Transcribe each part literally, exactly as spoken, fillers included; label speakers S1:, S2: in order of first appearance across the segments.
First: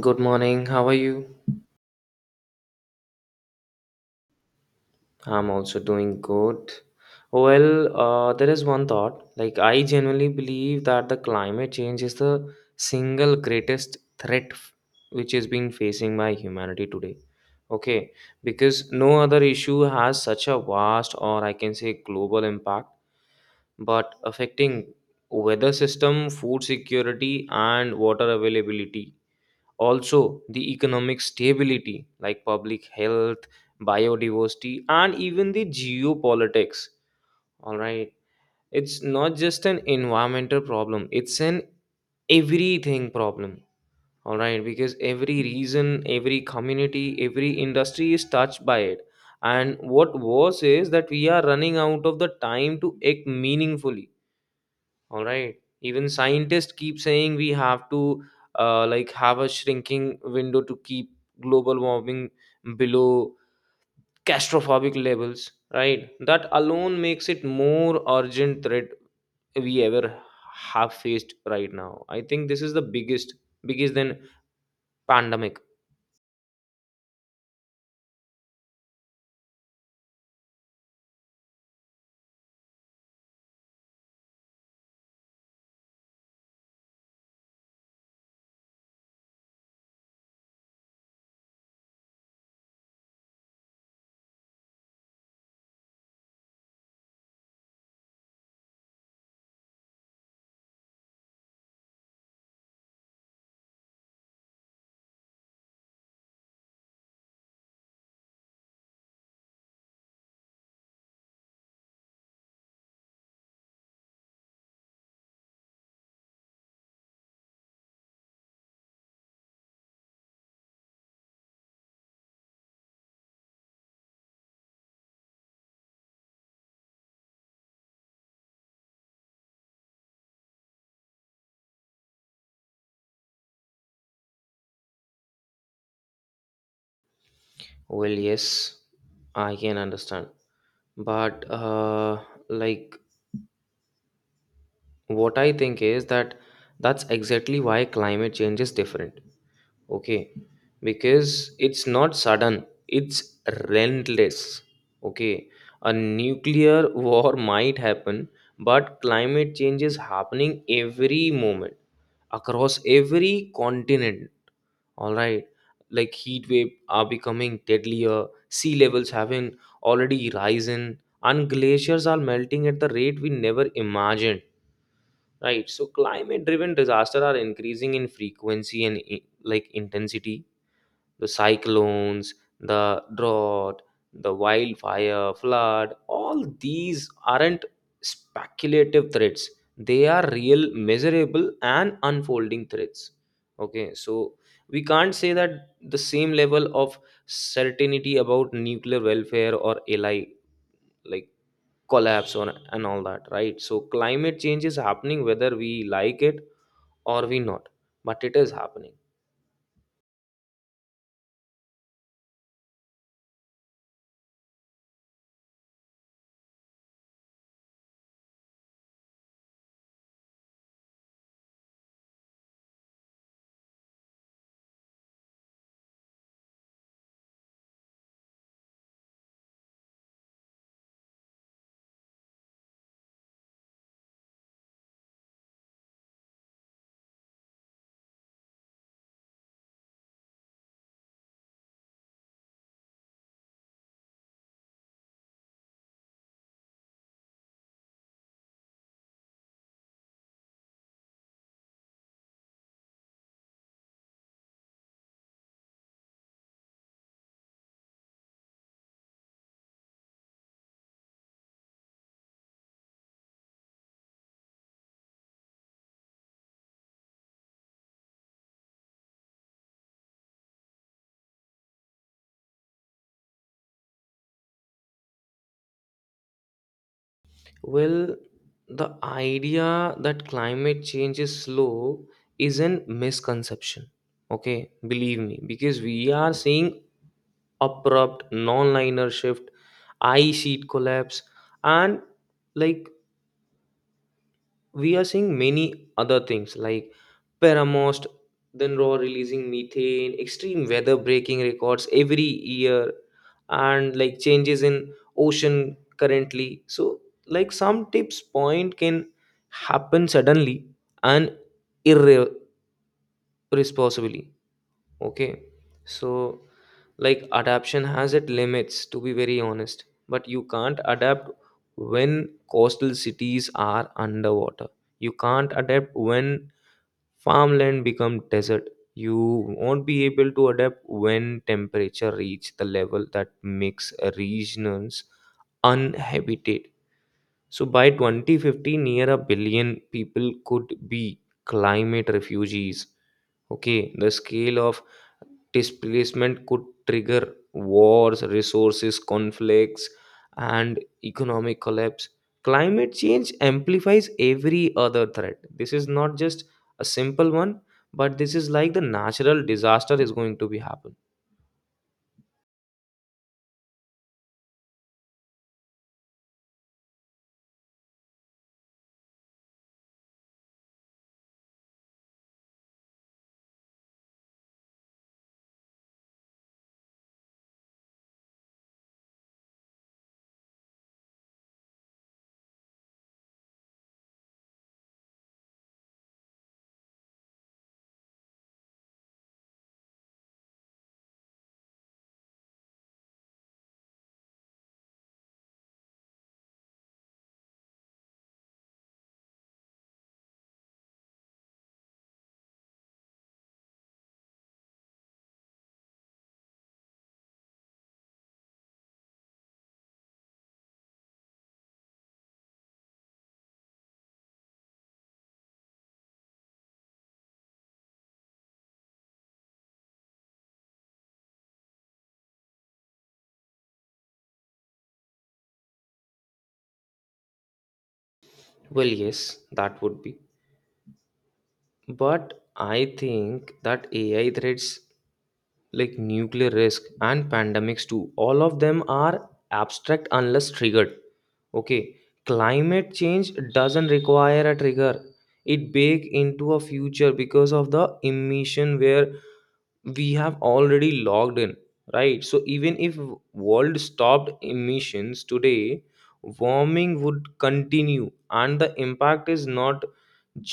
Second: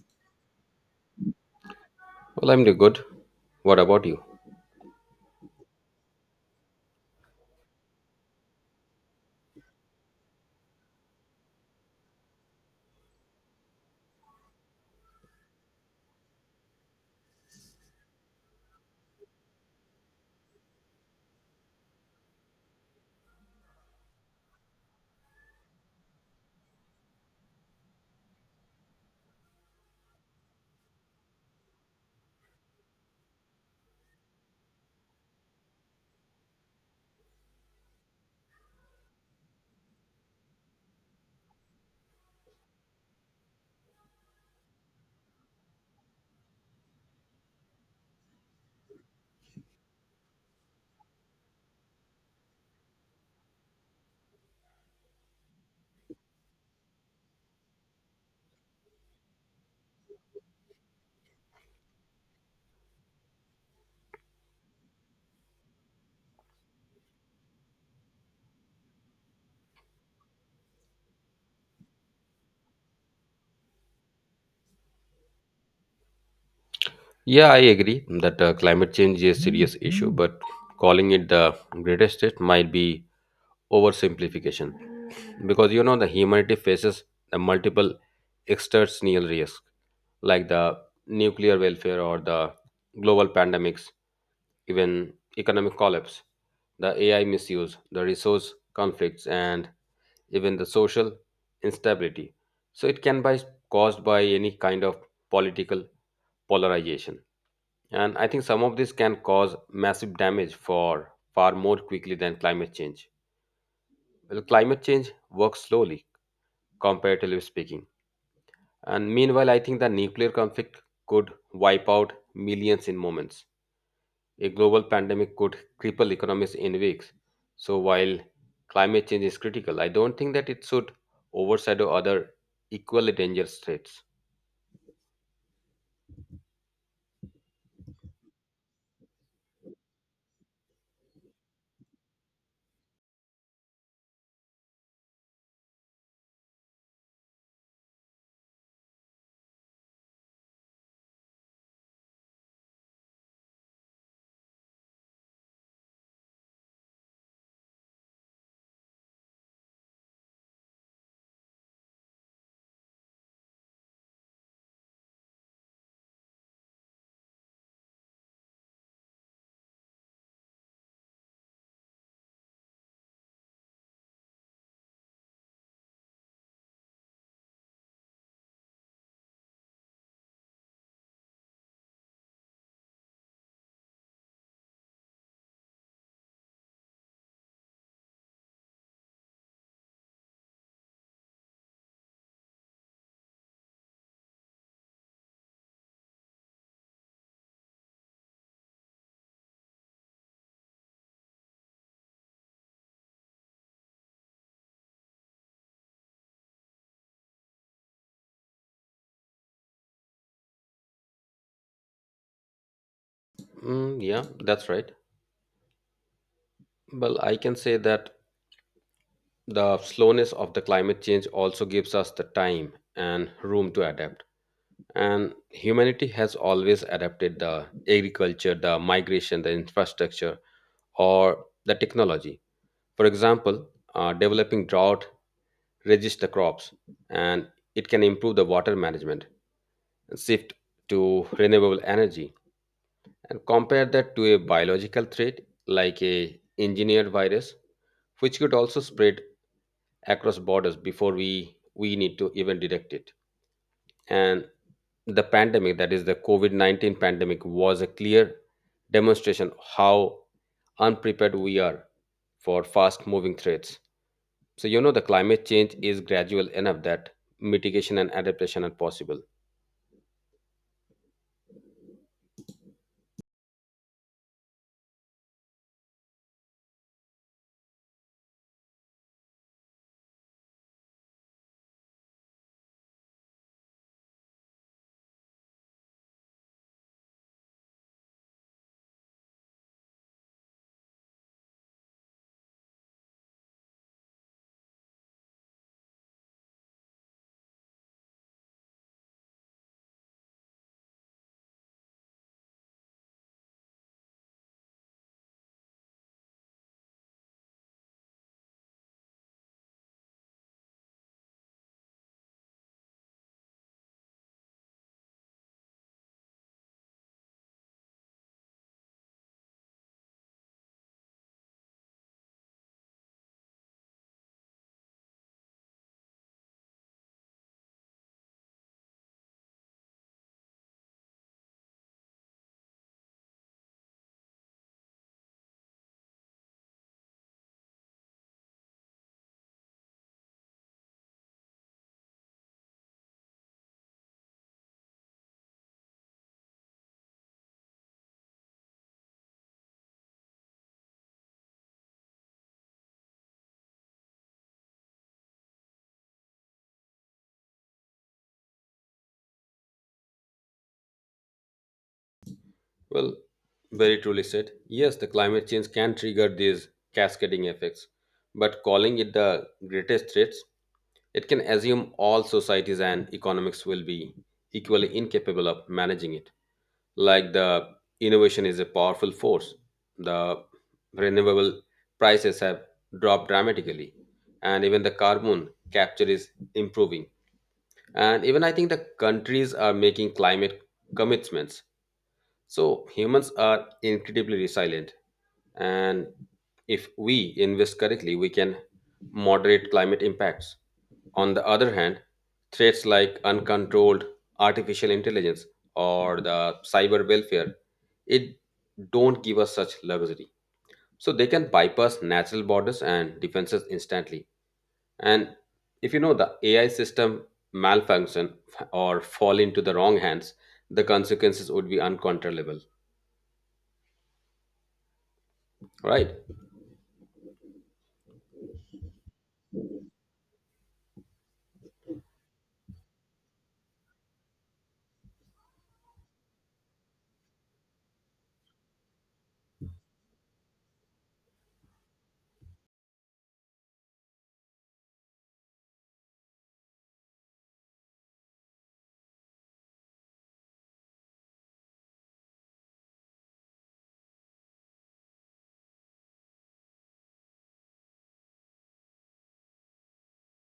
S1: Good morning. How are you?
S2: Well, I'm doing good. What about you?
S1: I'm also doing good. Well, uh, there is one thought. Like, I genuinely believe that the climate change is the single greatest threat f- which is being facing by humanity today. Okay, because no other issue has such a vast or I can say global impact, but affecting weather system, food security, and water availability, also the economic stability, like public health, biodiversity, and even the geopolitics. All right, it's not just an environmental problem, it's an everything problem. All right, because every region, every community, every industry is touched by it. And what worse is that we are running out of the time to act meaningfully, all right. Even scientists keep saying we have to uh, like have a shrinking window to keep global warming below catastrophic levels, right? That alone makes it more urgent threat we ever have faced right now. I think this is the biggest, biggest than pandemic.
S2: Yeah, I agree that uh, climate change is a serious issue, but calling it the greatest threat might be oversimplification because you know the humanity faces the multiple external risks like the nuclear welfare or the global pandemics, even economic collapse, the A I misuse, the resource conflicts, and even the social instability. So it can be caused by any kind of political polarization. And I think some of this can cause massive damage for far more quickly than climate change. Well, climate change works slowly, comparatively speaking. And meanwhile, I think the nuclear conflict could wipe out millions in moments. A global pandemic could cripple economies in weeks. So while climate change is critical, I don't think that it should overshadow other equally dangerous threats.
S1: Well, yes, I can understand. But uh, like what I think is that that's exactly why climate change is different. Okay, because it's not sudden, it's relentless. Okay, a nuclear war might happen, but climate change is happening every moment across every continent, all right. Like heat wave are becoming deadlier, sea levels having already risen, and glaciers are melting at the rate we never imagined, right? So climate driven disasters are increasing in frequency and i- like intensity. The cyclones, the drought, the wildfire, flood, all these aren't speculative threats. They are real, measurable, and unfolding threats. Okay, so we can't say that the same level of certainty about nuclear welfare or L I, like collapse or and all that, right? So climate change is happening whether we like it or we not, but it is happening.
S2: Mm, yeah, that's right. Well, I can say that the slowness of the climate change also gives us the time and room to adapt, and humanity has always adapted the agriculture, the migration, the infrastructure or the technology. For example, uh, developing drought resists the crops, and it can improve the water management and shift to renewable energy. And compare that to a biological threat like a engineered virus which could also spread across borders before we we need to even detect it. And the pandemic, that is the covid nineteen pandemic, was a clear demonstration how unprepared we are for fast moving threats. So you know the climate change is gradual enough that mitigation and adaptation are possible.
S1: Well, the idea that climate change is slow is a misconception. Okay, believe me, because we are seeing abrupt non-linear shift, ice sheet collapse, and like we are seeing many other things like paramost, then raw releasing methane, extreme weather breaking records every year, and like changes in ocean currently. So like some tips point can happen suddenly and irre- irresponsibly. Okay. So, like, adaptation has its limits, to be very honest. But you can't adapt when coastal cities are underwater. You can't adapt when farmland become desert. You won't be able to adapt when temperature reach the level that makes regions uninhabited. So by twenty fifty, near a billion people could be climate refugees. Okay, the scale of displacement could trigger wars, resources, conflicts, and economic collapse. Climate change amplifies every other threat. This is not just a simple one, but this is like the natural disaster is going to be happen.
S2: Well, very truly said, yes, the climate change can trigger these cascading effects, but calling it the greatest threats, it can assume all societies and economics will be equally incapable of managing it. Like the innovation is a powerful force. The renewable prices have dropped dramatically, and even the carbon capture is improving. And even I think the countries are making climate commitments. So humans are incredibly resilient, and if we invest correctly we can moderate climate impacts. On the other hand, threats like uncontrolled artificial intelligence or the cyber welfare, it don't give us such luxury, so they can bypass natural borders and defenses instantly. And if you know the AI system malfunction or fall into the wrong hands, the consequences would be uncontrollable, right?
S1: Well, yes, that would be. But I think that A I threats like nuclear risk and pandemics too, all of them are abstract unless triggered. Okay, climate change doesn't require a trigger, it bake into a future because of the emission where we have already logged in, right? So even if world stopped emissions today, warming would continue, and the impact is not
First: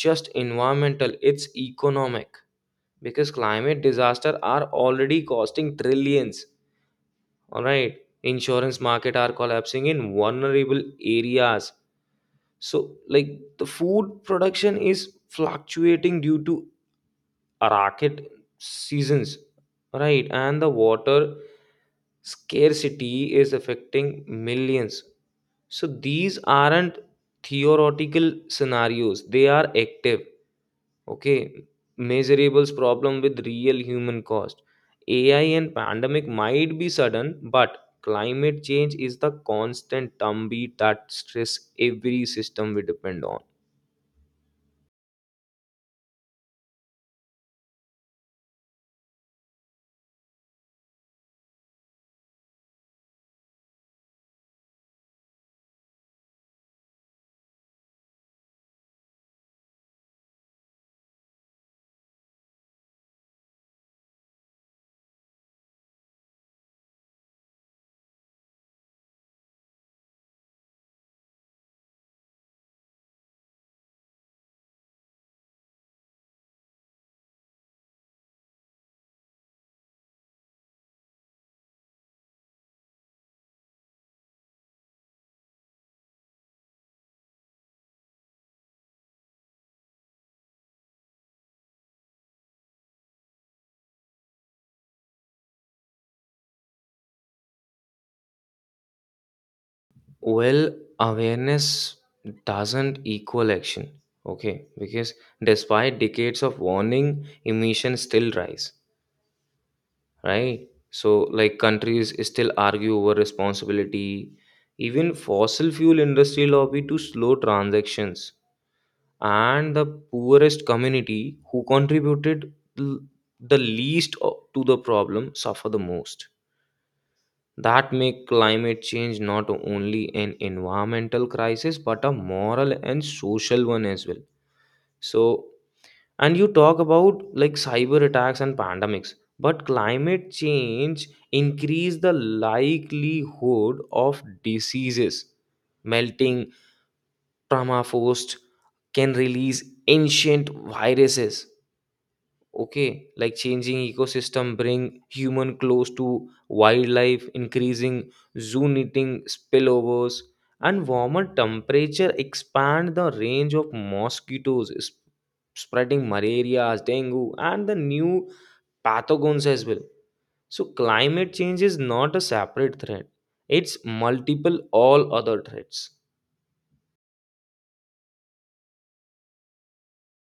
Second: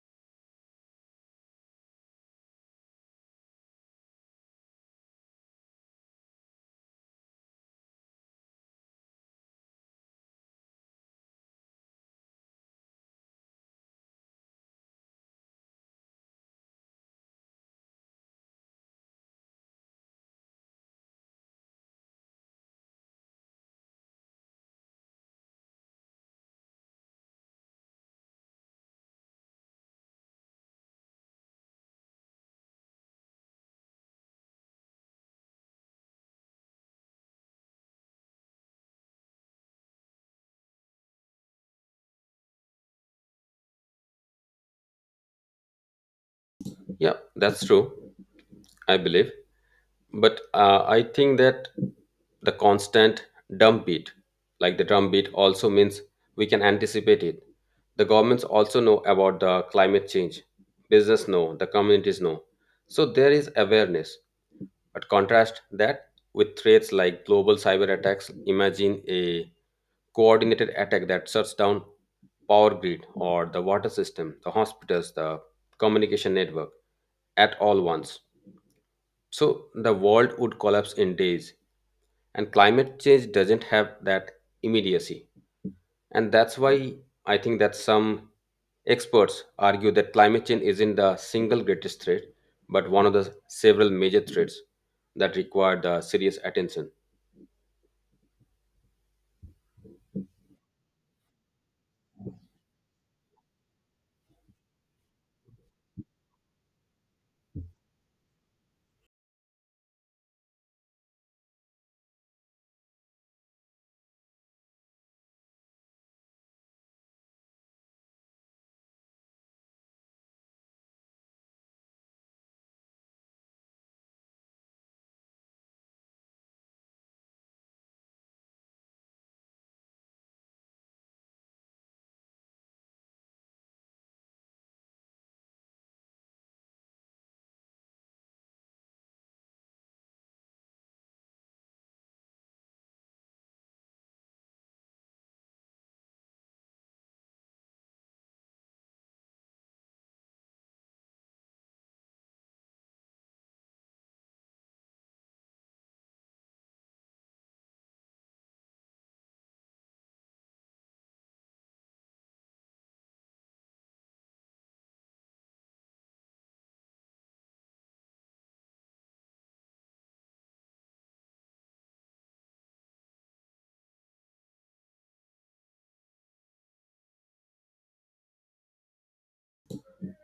S1: just environmental, it's economic, because climate disasters are already costing trillions, all right. Insurance market are collapsing in vulnerable areas. So like the food production is fluctuating due to rocket seasons, right? And the water scarcity is affecting millions. So these aren't theoretical scenarios, they are active. Okay, measurables problem with real human cost. A I and pandemic might be sudden, but climate change is the constant drumbeat that stress every system we depend on.
S2: Yeah, that's true, I believe, but uh, I think that the constant drum beat, like the drum beat also means we can anticipate it. The governments also know about the climate change, business know, the communities know, so there is awareness. But contrast that with threats like global cyber attacks. Imagine a coordinated attack that shuts down power grid or the water system, the hospitals, the communication network at all once. So the world would collapse in days, and climate change doesn't have that immediacy. And that's why I think that some experts argue that climate change isn't the single greatest threat, but one of the several major threats that require the serious attention.
S1: Well, awareness doesn't equal action. Okay, because despite decades of warning, emissions still rise. Right. So, like countries still argue over responsibility. Even fossil fuel industry lobby to slow transactions, and the poorest community who contributed l- the least o- to the problem suffer the most. That make climate change not only an environmental crisis but a moral and social one as well. So, and you talk about like cyber attacks and pandemics, but climate change increase the likelihood of diseases. Melting permafrost can release ancient viruses. Okay, like changing ecosystem bring human close to wildlife, increasing zoo knitting spillovers, and warmer temperature expand the range of mosquitoes sp- spreading malaria, dengue, and the new pathogens as well. So climate change is not a separate threat, it's multiple all other threats.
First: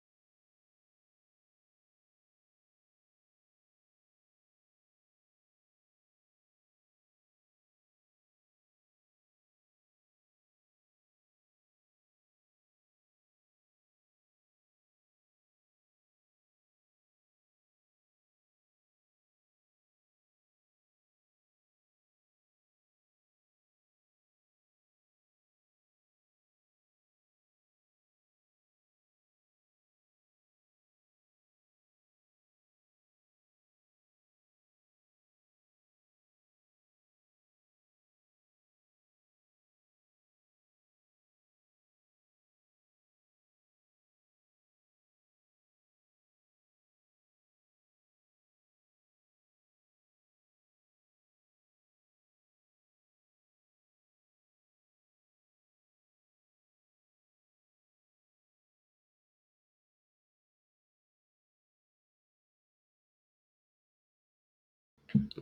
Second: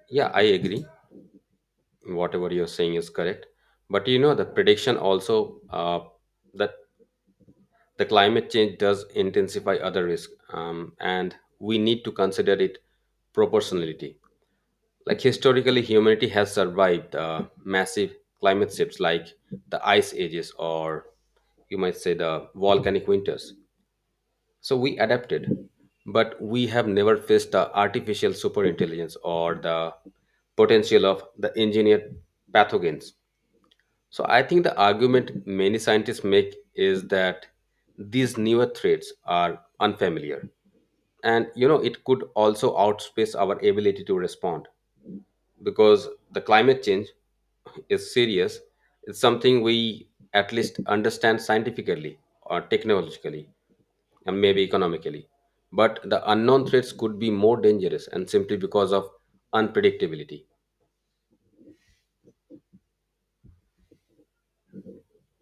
S2: Yeah, I agree. Whatever you're saying is correct. But you know, the prediction also uh, that the climate change does intensify other risk, um, and we need to consider it proportionality. Like historically, humanity has survived uh, massive climate shifts like the ice ages, or you might say the volcanic winters. So we adapted, but we have never faced the artificial superintelligence or the potential of the engineered pathogens. So I think the argument many scientists make is that these newer threats are unfamiliar, and you know it could also outspace our ability to respond. Because the climate change is serious. It's something we at least understand scientifically or technologically and maybe economically. But the unknown threats could be more dangerous and simply because of unpredictability.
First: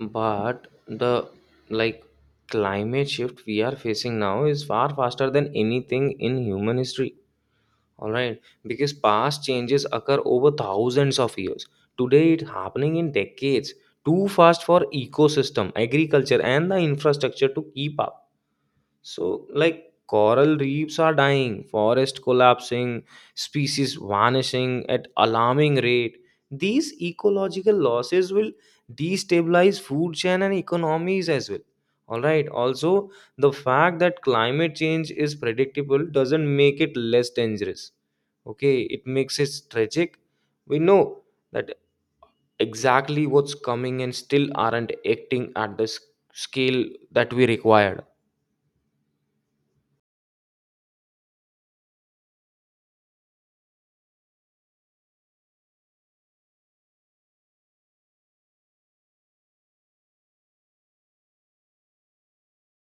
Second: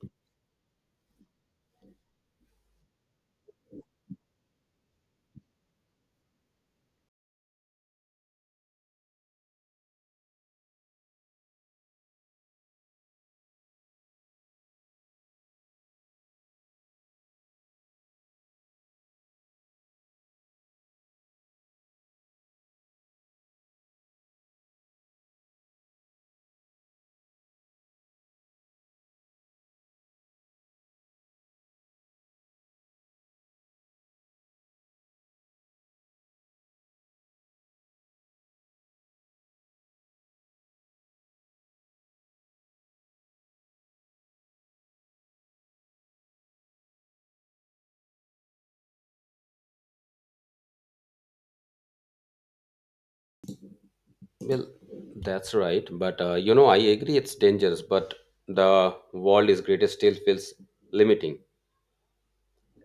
S1: But the like climate shift we are facing now is far faster than anything in human history. All right, because past changes occur over thousands of years. Today it's happening in decades. Too fast for ecosystem, agriculture, and the infrastructure to keep up. So, like coral reefs are dying, forest collapsing, species vanishing at alarming rate. These ecological losses will destabilize food chain and economies as well. All right. Also, the fact that climate change is predictable doesn't make it less dangerous. Okay, it makes it tragic. We know that exactly what's coming, and still aren't acting at the s- scale that we required.
S2: Well, that's right. But uh, you know, I agree it's dangerous, but the world is greatest still feels limiting.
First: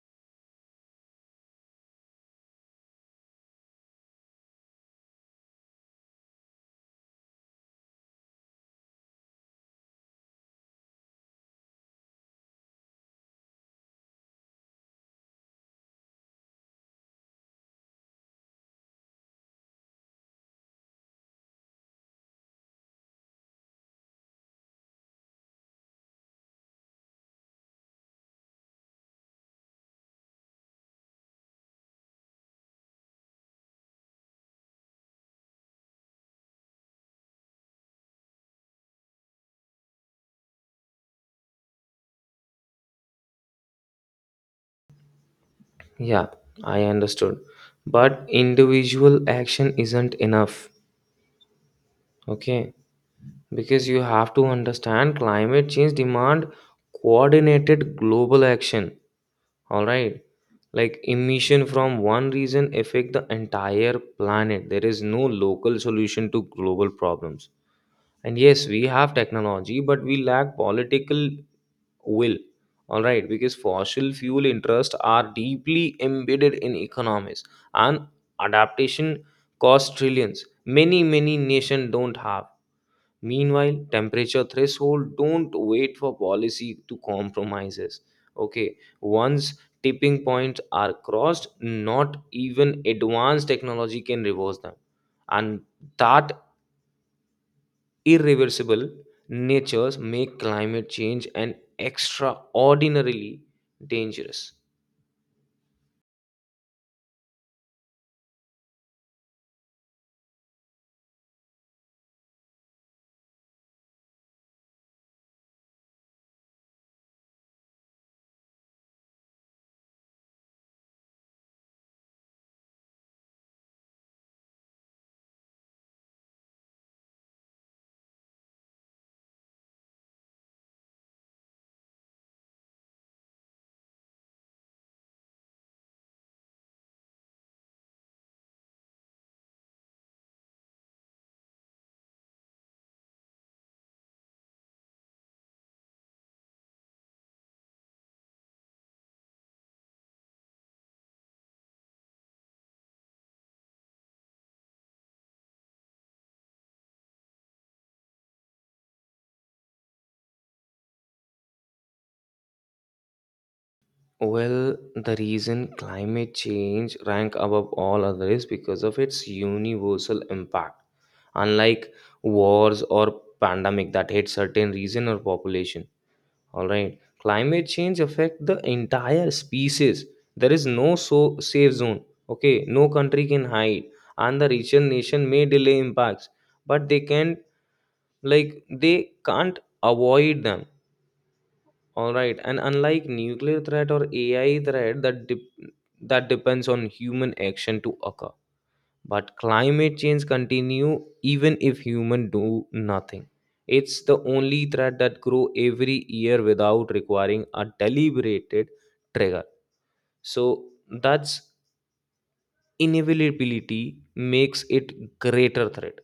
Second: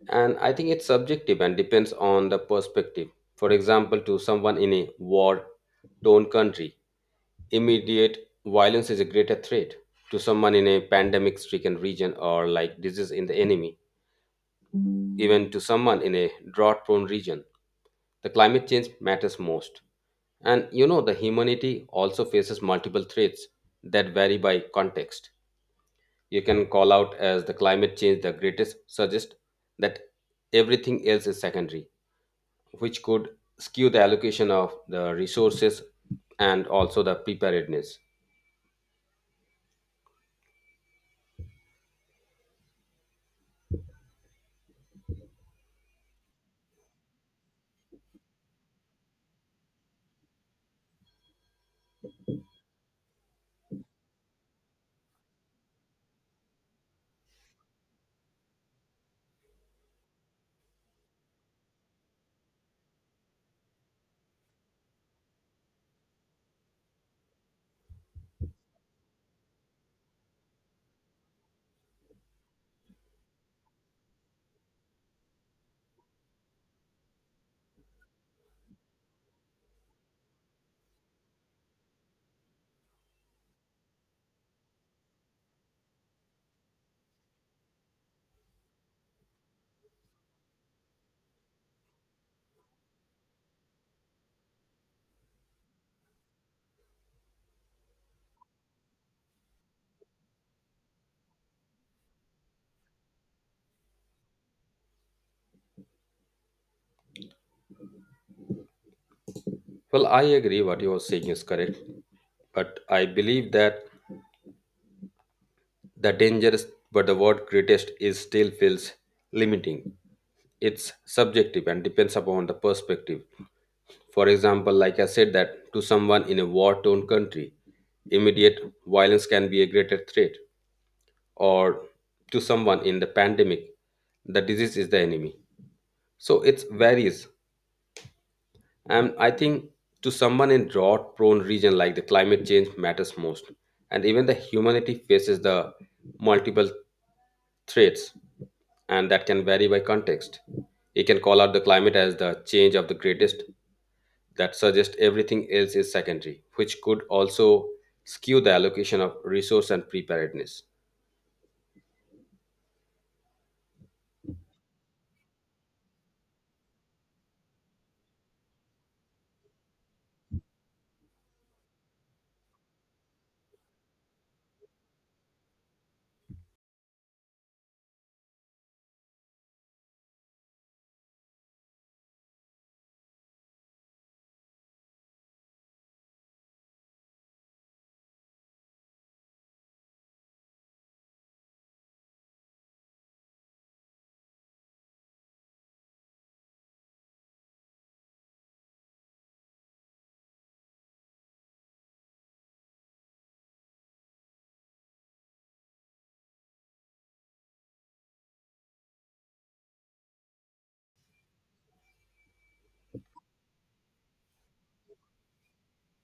S2: And I think it's subjective and depends on the perspective. For example, to someone in a war torn country, immediate violence is a greater threat. To someone in a pandemic stricken region or like disease in the enemy, even to someone in a drought prone region, the climate change matters most. And you know the humanity also faces multiple threats that vary by context. You can call out as the climate change the greatest, suggest that everything else is secondary, which could skew the allocation of the resources and also the preparedness.
S1: Yeah, I understood. But individual action isn't enough, okay? Because you have to understand climate change demand coordinated global action, all right? Like emission from one region affect the entire planet. There is no local solution to global problems. And yes, we have technology, but we lack political will, all right, because fossil fuel interests are deeply embedded in economies, and adaptation costs trillions many many nations don't have. Meanwhile temperature threshold don't wait for policy to compromises. Okay, once tipping points are crossed, not even advanced technology can reverse them. And that irreversible natures make climate change an extraordinarily dangerous.
S2: Well, I agree what you are saying is correct, but I believe that the dangerous, but the word greatest is still feels limiting. It's subjective and depends upon the perspective. For example, like I said that to someone in a war-torn country, immediate violence can be a greater threat, or to someone in the pandemic, the disease is the enemy. So it varies. And I think to someone in drought prone region, like the climate change matters most. And even the humanity faces the multiple threats, and that can vary by context. You can call out the climate as the change of the greatest, that suggests everything else is secondary, which could also skew the allocation of resource and preparedness.
S1: Well, the reason climate change rank above all other is because of its universal impact. Unlike wars or pandemic that hit certain region or population, all right, climate change affect the entire species. There is no so safe zone. Okay, no country can hide, and the region nation may delay impacts, but they can, like they can't avoid them, all right. And unlike nuclear threat or ai threat that dep- that depends on human action to occur, but climate change continue even if human do nothing. It's the only threat that grow every year without requiring a deliberated trigger. So that's inevitability makes it greater threat.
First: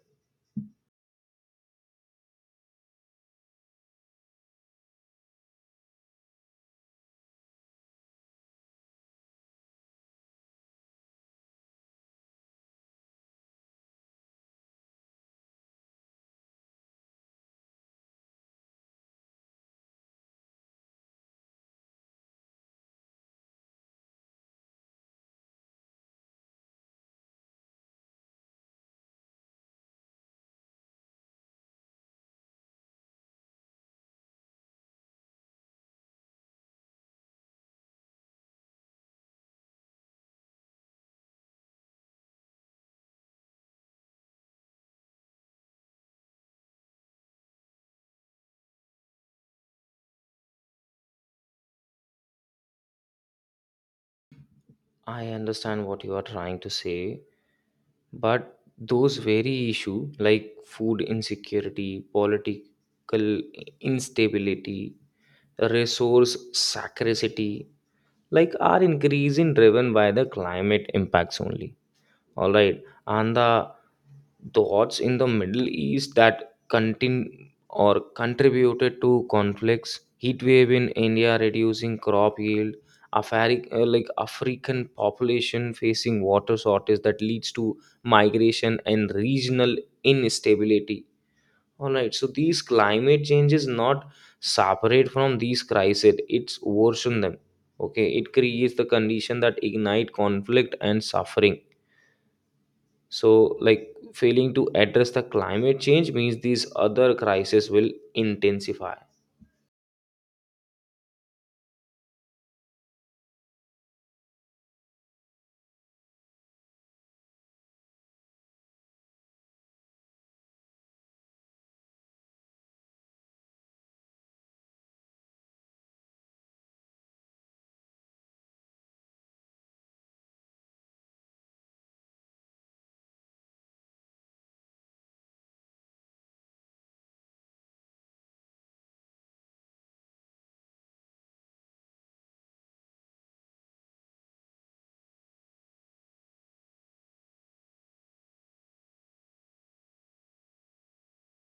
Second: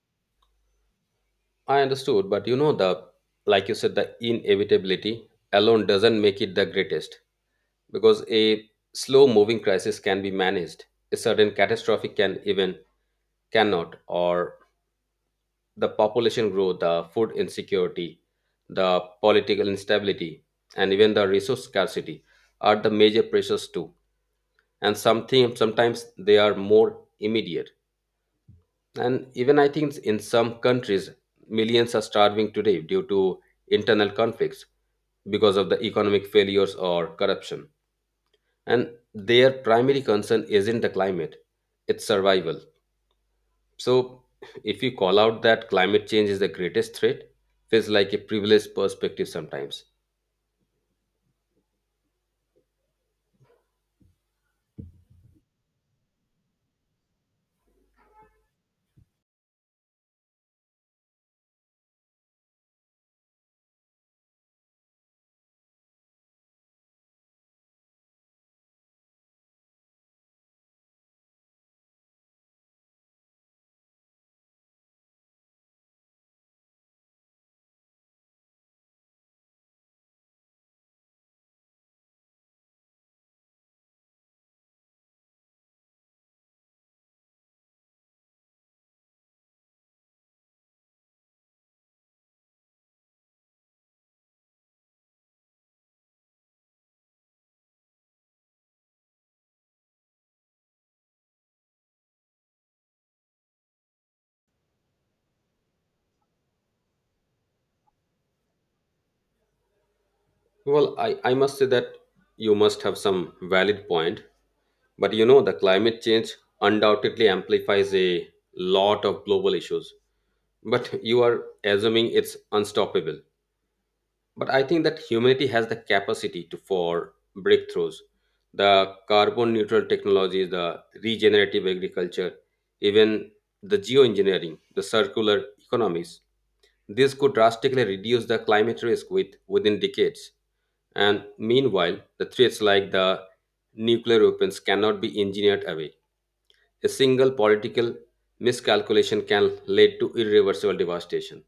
S2: I understood, but you know, the like you said, the inevitability alone doesn't make it the greatest. Because a slow moving crisis can be managed, a sudden catastrophic can even cannot, or the population growth, the food insecurity, the political instability, and even the resource scarcity are the major pressures too. And something sometimes they are more immediate. And even I think in some countries, millions are starving today due to internal conflicts because of the economic failures or corruption, and their primary concern isn't the climate, it's survival. So if you call out that climate change is the greatest threat, feels like a privileged perspective sometimes.
S1: I understand what you are trying to say. But those very issue like food insecurity, political instability, resource scarcity, like are increasing driven by the climate impacts only. All right. And the thoughts in the Middle East that continue or contributed to conflicts, heat wave in India reducing crop yield, Afari- uh, like African population facing water shortage that leads to migration and regional instability. All right. So these climate changes not separate from these crises; it's worsen them. Okay, it creates the condition that ignite conflict and suffering. So like failing to address the climate change means these other crises will intensify.
S2: Well i, I must say that you must have some valid point, but you know the climate change undoubtedly amplifies a lot of global issues, but you are assuming it's unstoppable. But I think that humanity has the capacity to for breakthroughs. The carbon neutral technologies, the regenerative agriculture, even the geoengineering, the circular economies. This could drastically reduce the climate risk with, within decades. And meanwhile, the threats like the nuclear weapons cannot be engineered away. A single political miscalculation can lead to irreversible devastation.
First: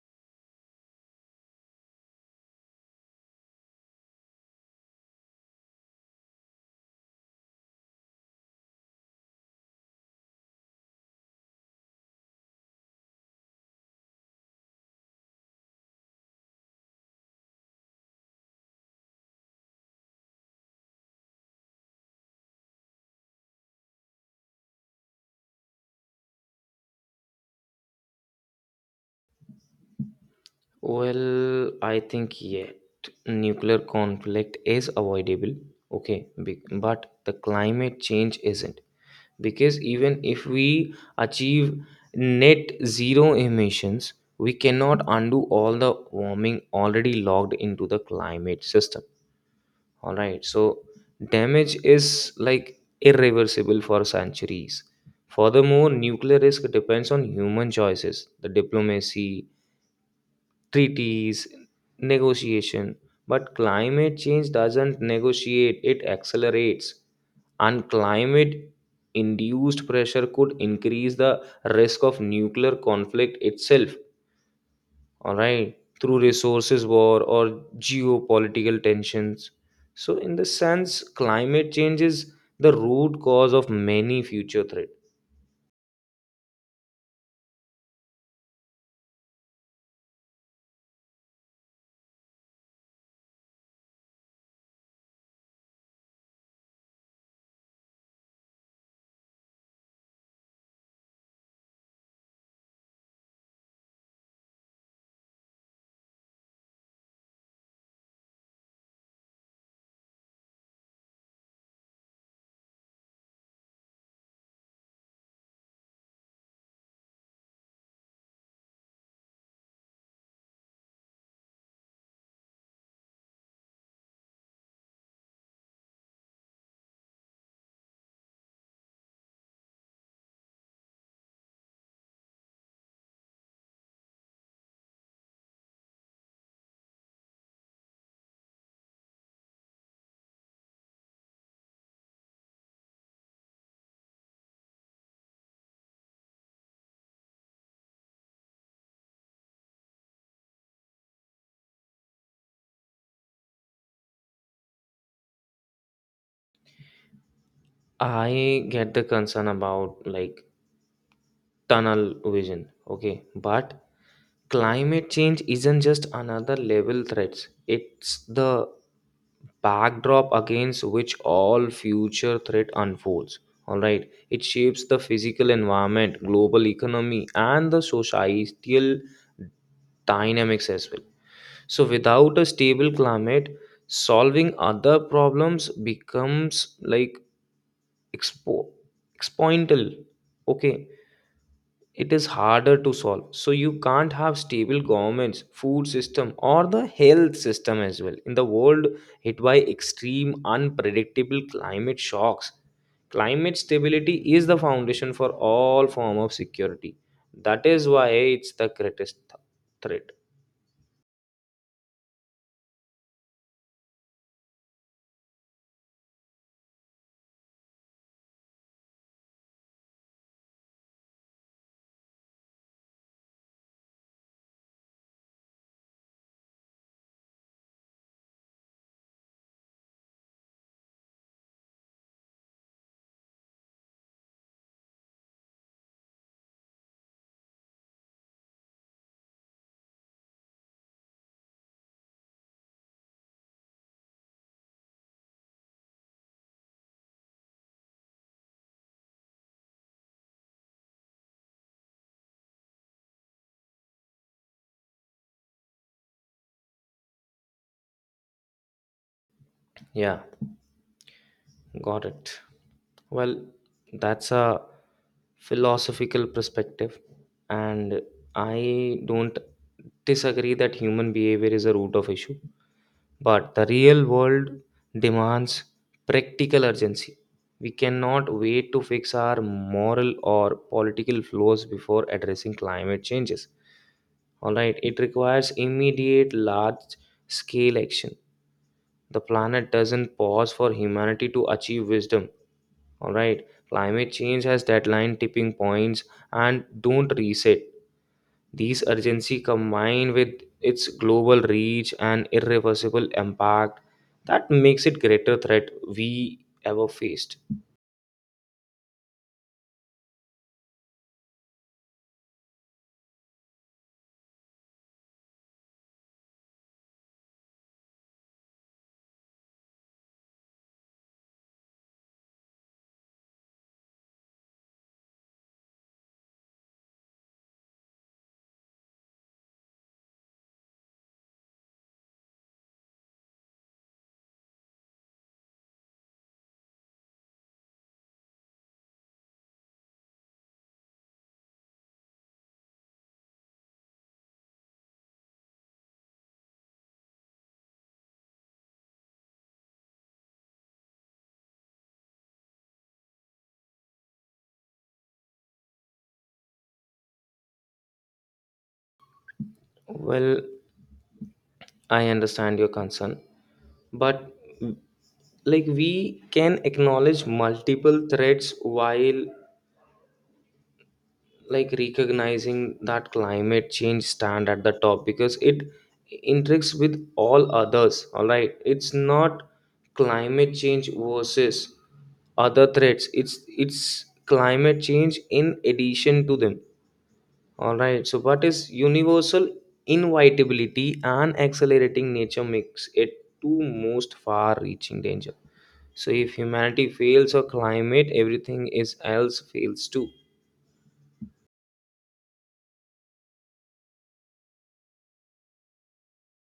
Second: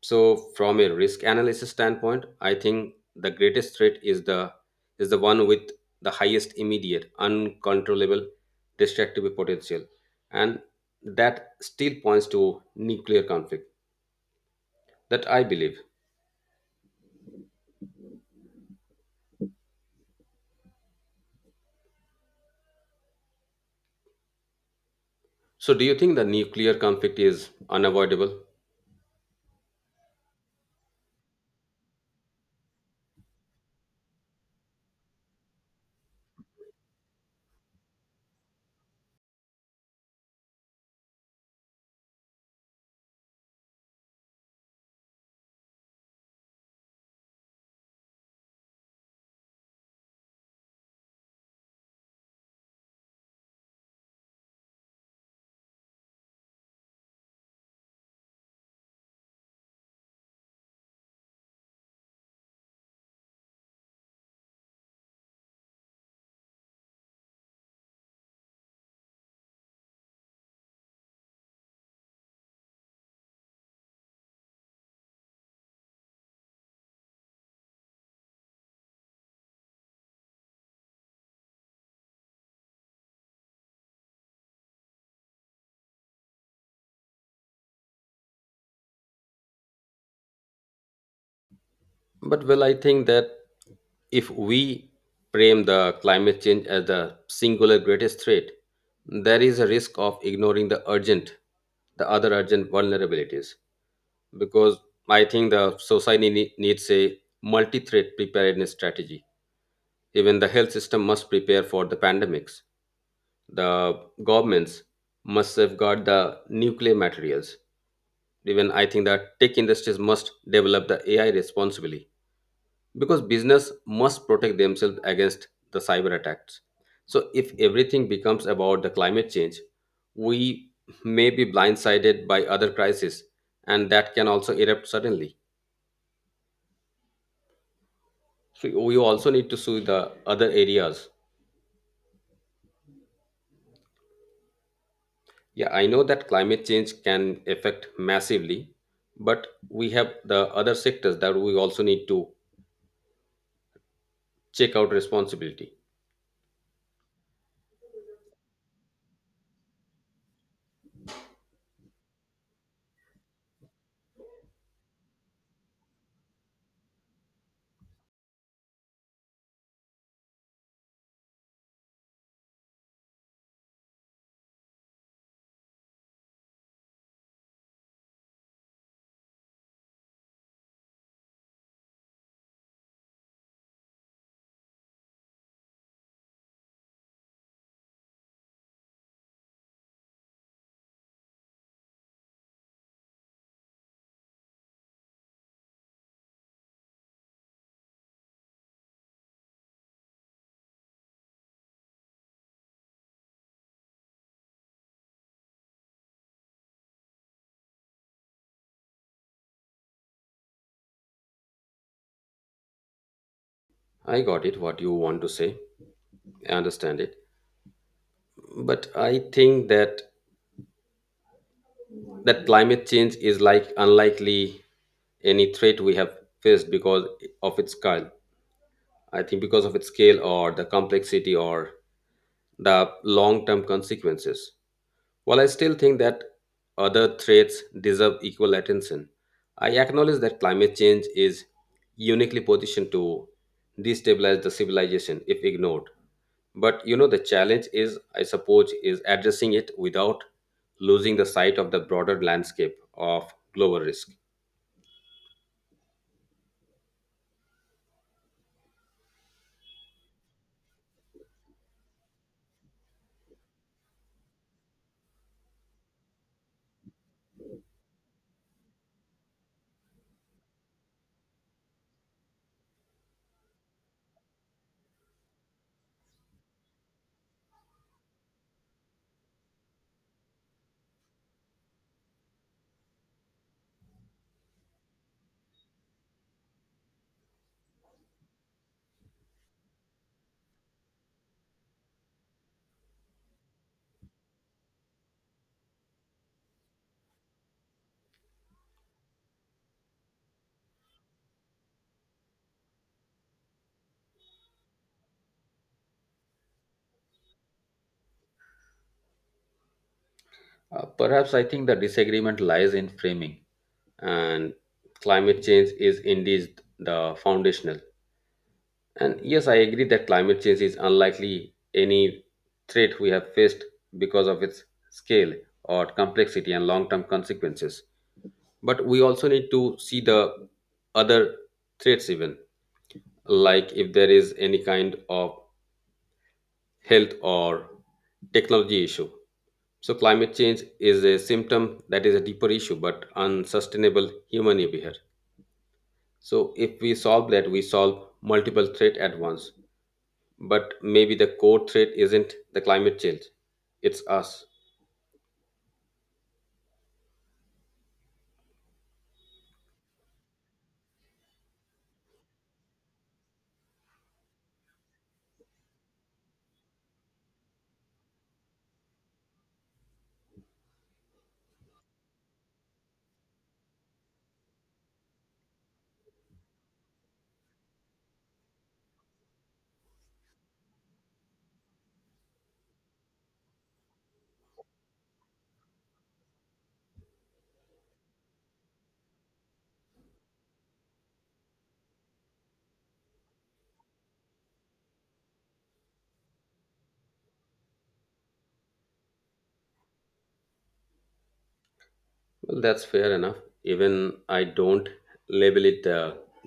S2: So from a risk analysis standpoint, I think the greatest threat is the is the one with the highest immediate uncontrollable destructive potential, and that still points to nuclear conflict, that I believe. So do you think the nuclear conflict is unavoidable?
S1: Well, I think yet nuclear conflict is avoidable. Okay, be- but the climate change isn't, because even if we achieve net zero emissions, we cannot undo all the warming already logged into the climate system. All right. So damage is like irreversible for centuries. Furthermore, nuclear risk depends on human choices, the diplomacy, treaties, negotiation. But climate change doesn't negotiate, it accelerates. And climate induced pressure could increase the risk of nuclear conflict itself, all right, through resources war or geopolitical tensions. So in the sense climate change is the root cause of many future threats.
S2: But well, I think that if we frame the climate change as the singular greatest threat, there is a risk of ignoring the urgent, the other urgent vulnerabilities. Because I think the society nee- needs a multi-threat preparedness strategy. Even the health system must prepare for the pandemics. The governments must safeguard the nuclear materials. Even I think the tech industries must develop the A I responsibly, because business must protect themselves against the cyber attacks. So if everything becomes about the climate change, we may be blindsided by other crises, and that can also erupt suddenly. So we also need to see the other areas. Yeah, I know that climate change can affect massively, but we have the other sectors that we also need to check out responsibility.
S1: I get the concern about like tunnel vision. Okay, but climate change isn't just another level threats, it's the backdrop against which all future threat unfolds, all right. It shapes the physical environment, global economy, and the societal dynamics as well. So without a stable climate, solving other problems becomes like expo exponential. Okay, it is harder to solve. So you can't have stable governments, food system, or the health system as well in the world hit by extreme unpredictable climate shocks. Climate stability is the foundation for all form of security. That is why it's the greatest th- threat.
S2: I got it what you want to say, I understand it, but I think that that climate change is like unlikely any threat we have faced because of its scale. I think because of its scale or the complexity or the long term consequences. While I still think that other threats deserve equal attention, I acknowledge that climate change is uniquely positioned to destabilize the civilization if ignored. But you know, the challenge is, I suppose, is addressing it without losing the sight of the broader landscape of global risk.
S1: Yeah, got it. Well, that's a philosophical perspective, and I don't disagree that human behavior is a root of issue. But the real world demands practical urgency. We cannot wait to fix our moral or political flaws before addressing climate changes. All right, it requires immediate large scale action. The planet doesn't pause for humanity to achieve wisdom. All right, climate change has deadline tipping points and don't reset. These urgency combined with its global reach and irreversible impact, that makes it greater threat we ever faced.
S2: Uh, perhaps I think the disagreement lies in framing, and climate change is indeed the foundational. And yes, I agree that climate change is unlikely any threat we have faced because of its scale or complexity and long term consequences. But we also need to see the other threats, even like if there is any kind of health or technology issue. So, climate change is a symptom that is a deeper issue, but unsustainable human behavior. So, if we solve that, we solve multiple threat at once. But maybe the core threat isn't the climate change, it's us.
S1: Well, I understand your concern, but like we can acknowledge multiple threats while like recognizing that climate change stand at the top because it intersects with all others, all right. It's not climate change versus other threats, it's it's climate change in addition to them, all right. So what is universal inevitability and accelerating nature makes it two most far reaching danger. So if humanity fails or climate, everything is else fails too.
S2: Well, that's fair enough. Even I don't label it the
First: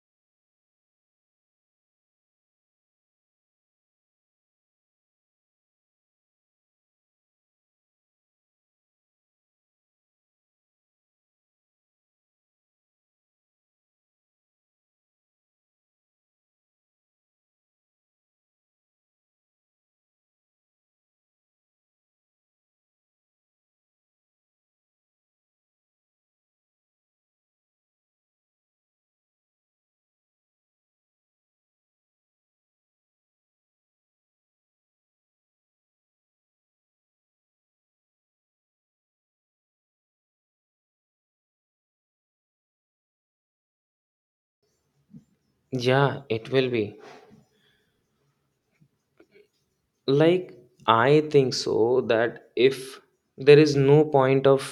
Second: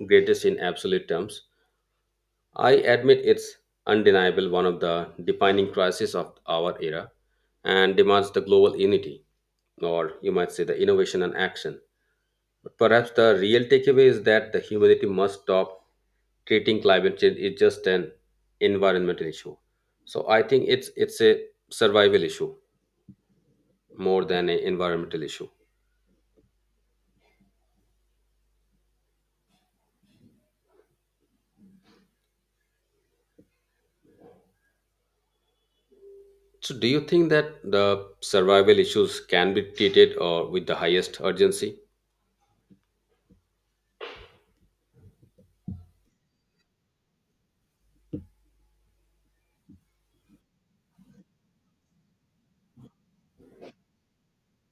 S2: greatest in absolute terms. I admit it's undeniable one of the defining crises of our era, and demands the global unity, or you might say the innovation and action. But perhaps the real takeaway is that the humanity must stop treating climate change is just an environmental issue. So I think it's it's a survival issue more than an environmental issue. So, do you think that the survival issues can be treated or with the highest urgency?
S1: Yeah, it will be, like, I think so that if there is no point of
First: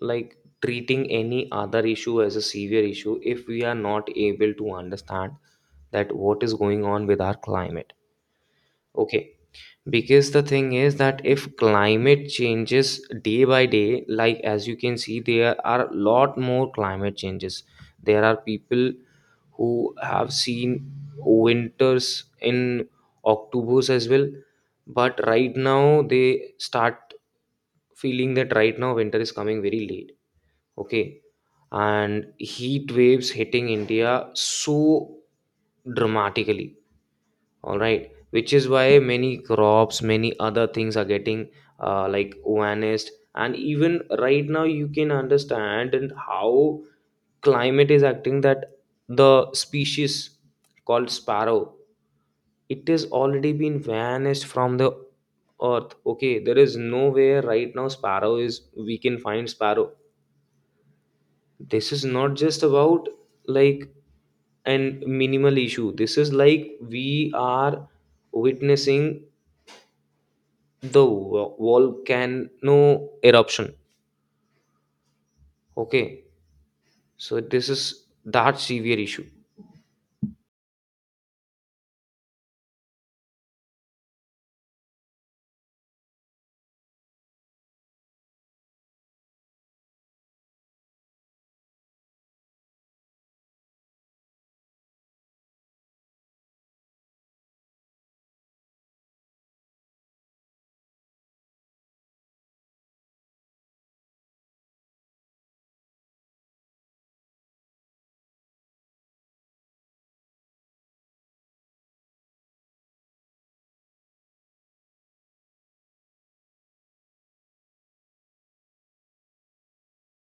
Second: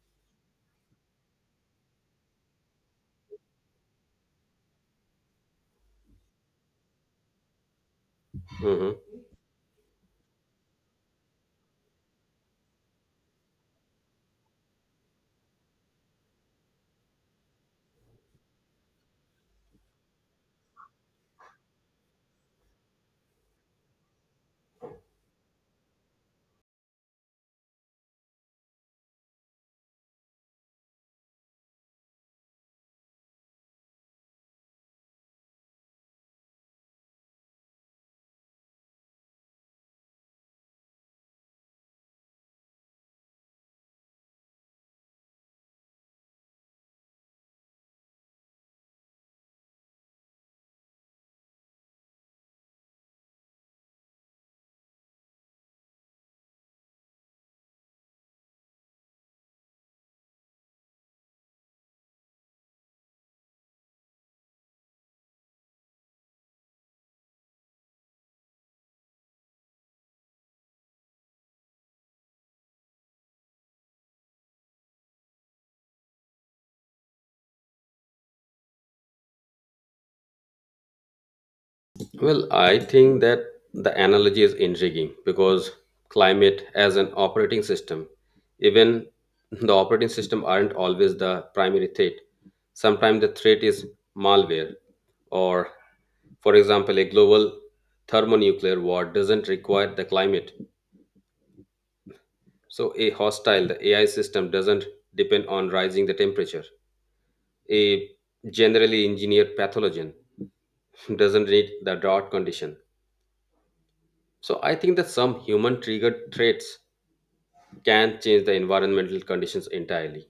S1: like treating any other issue as a severe issue if we are not able to understand that what is going on with our climate.
S2: Hmm.
S1: Okay, because the thing is that if climate changes day by day, like as you can see, there are a lot more climate changes. There are people who have seen winters in October's as well, but right now they start feeling that right now winter is coming very late. Okay, and heat waves hitting India so dramatically, all right, which is why many crops, many other things are getting uh, like vanished. And even right now you can understand and how climate is acting, that the species called sparrow, it is already been vanished from the earth. Okay, there is nowhere right now sparrow is, we can find sparrow. This is not just about like an minimal issue, this is like we are witnessing the vo- volcano eruption. Okay, so this is that severe issue.
S2: Well, I think that the analogy is intriguing because climate as an operating system, even the operating system aren't always the primary threat. Sometimes the threat is malware, or for example, a global thermonuclear war doesn't require the climate. So a hostile the A I system doesn't depend on rising the temperature. A generally engineered pathogen doesn't need the drought condition. So I think that some human triggered threats can change the environmental conditions entirely.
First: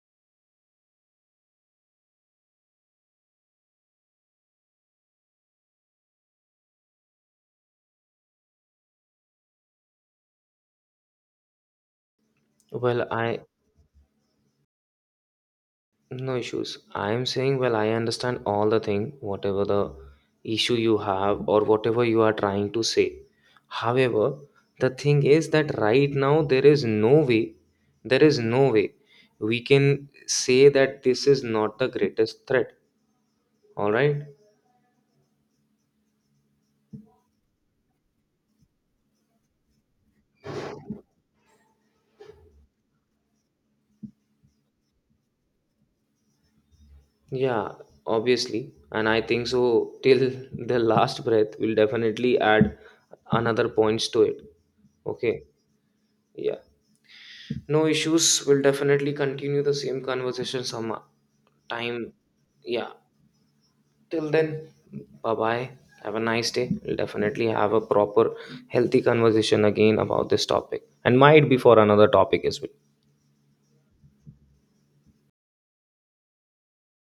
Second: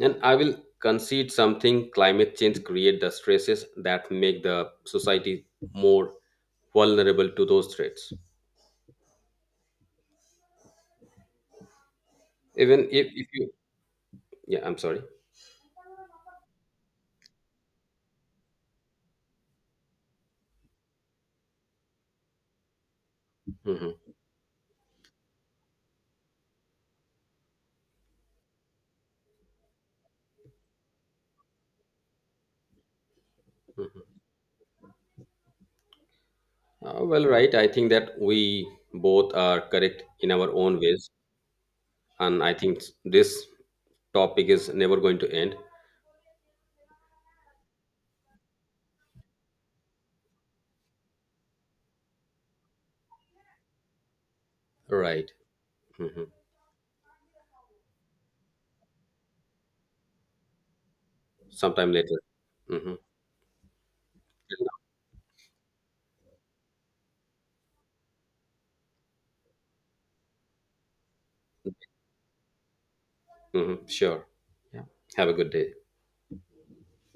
S2: And I will concede something climate change create the stresses that make the society more vulnerable to those threats. Even
S1: Well,
S2: if, if
S1: I,
S2: you yeah, I'm sorry.
S1: no issues, I am saying, well, I understand all the thing, whatever the issue you have or whatever you are trying to say.
S2: Mhm.
S1: However, the thing is that right now there is no way, there is no way we can say that this is not the greatest threat, all right.
S2: Uh, well, right. I think that we both are correct in our own ways, and I think this topic is never going to end.
S1: Yeah, obviously. And I think so till the last breath, we'll definitely add another points to it.
S2: Right.
S1: Okay.
S2: Hmm.
S1: Yeah. No issues. We'll definitely continue the same conversation some
S2: Sometime
S1: time.
S2: later.
S1: Yeah.
S2: Hmm.
S1: Till then, bye bye. Have a nice day. We'll definitely have a proper, healthy conversation again about this topic. And might be for another topic as well.
S2: Hmm. Sure. Yeah. Have a good day.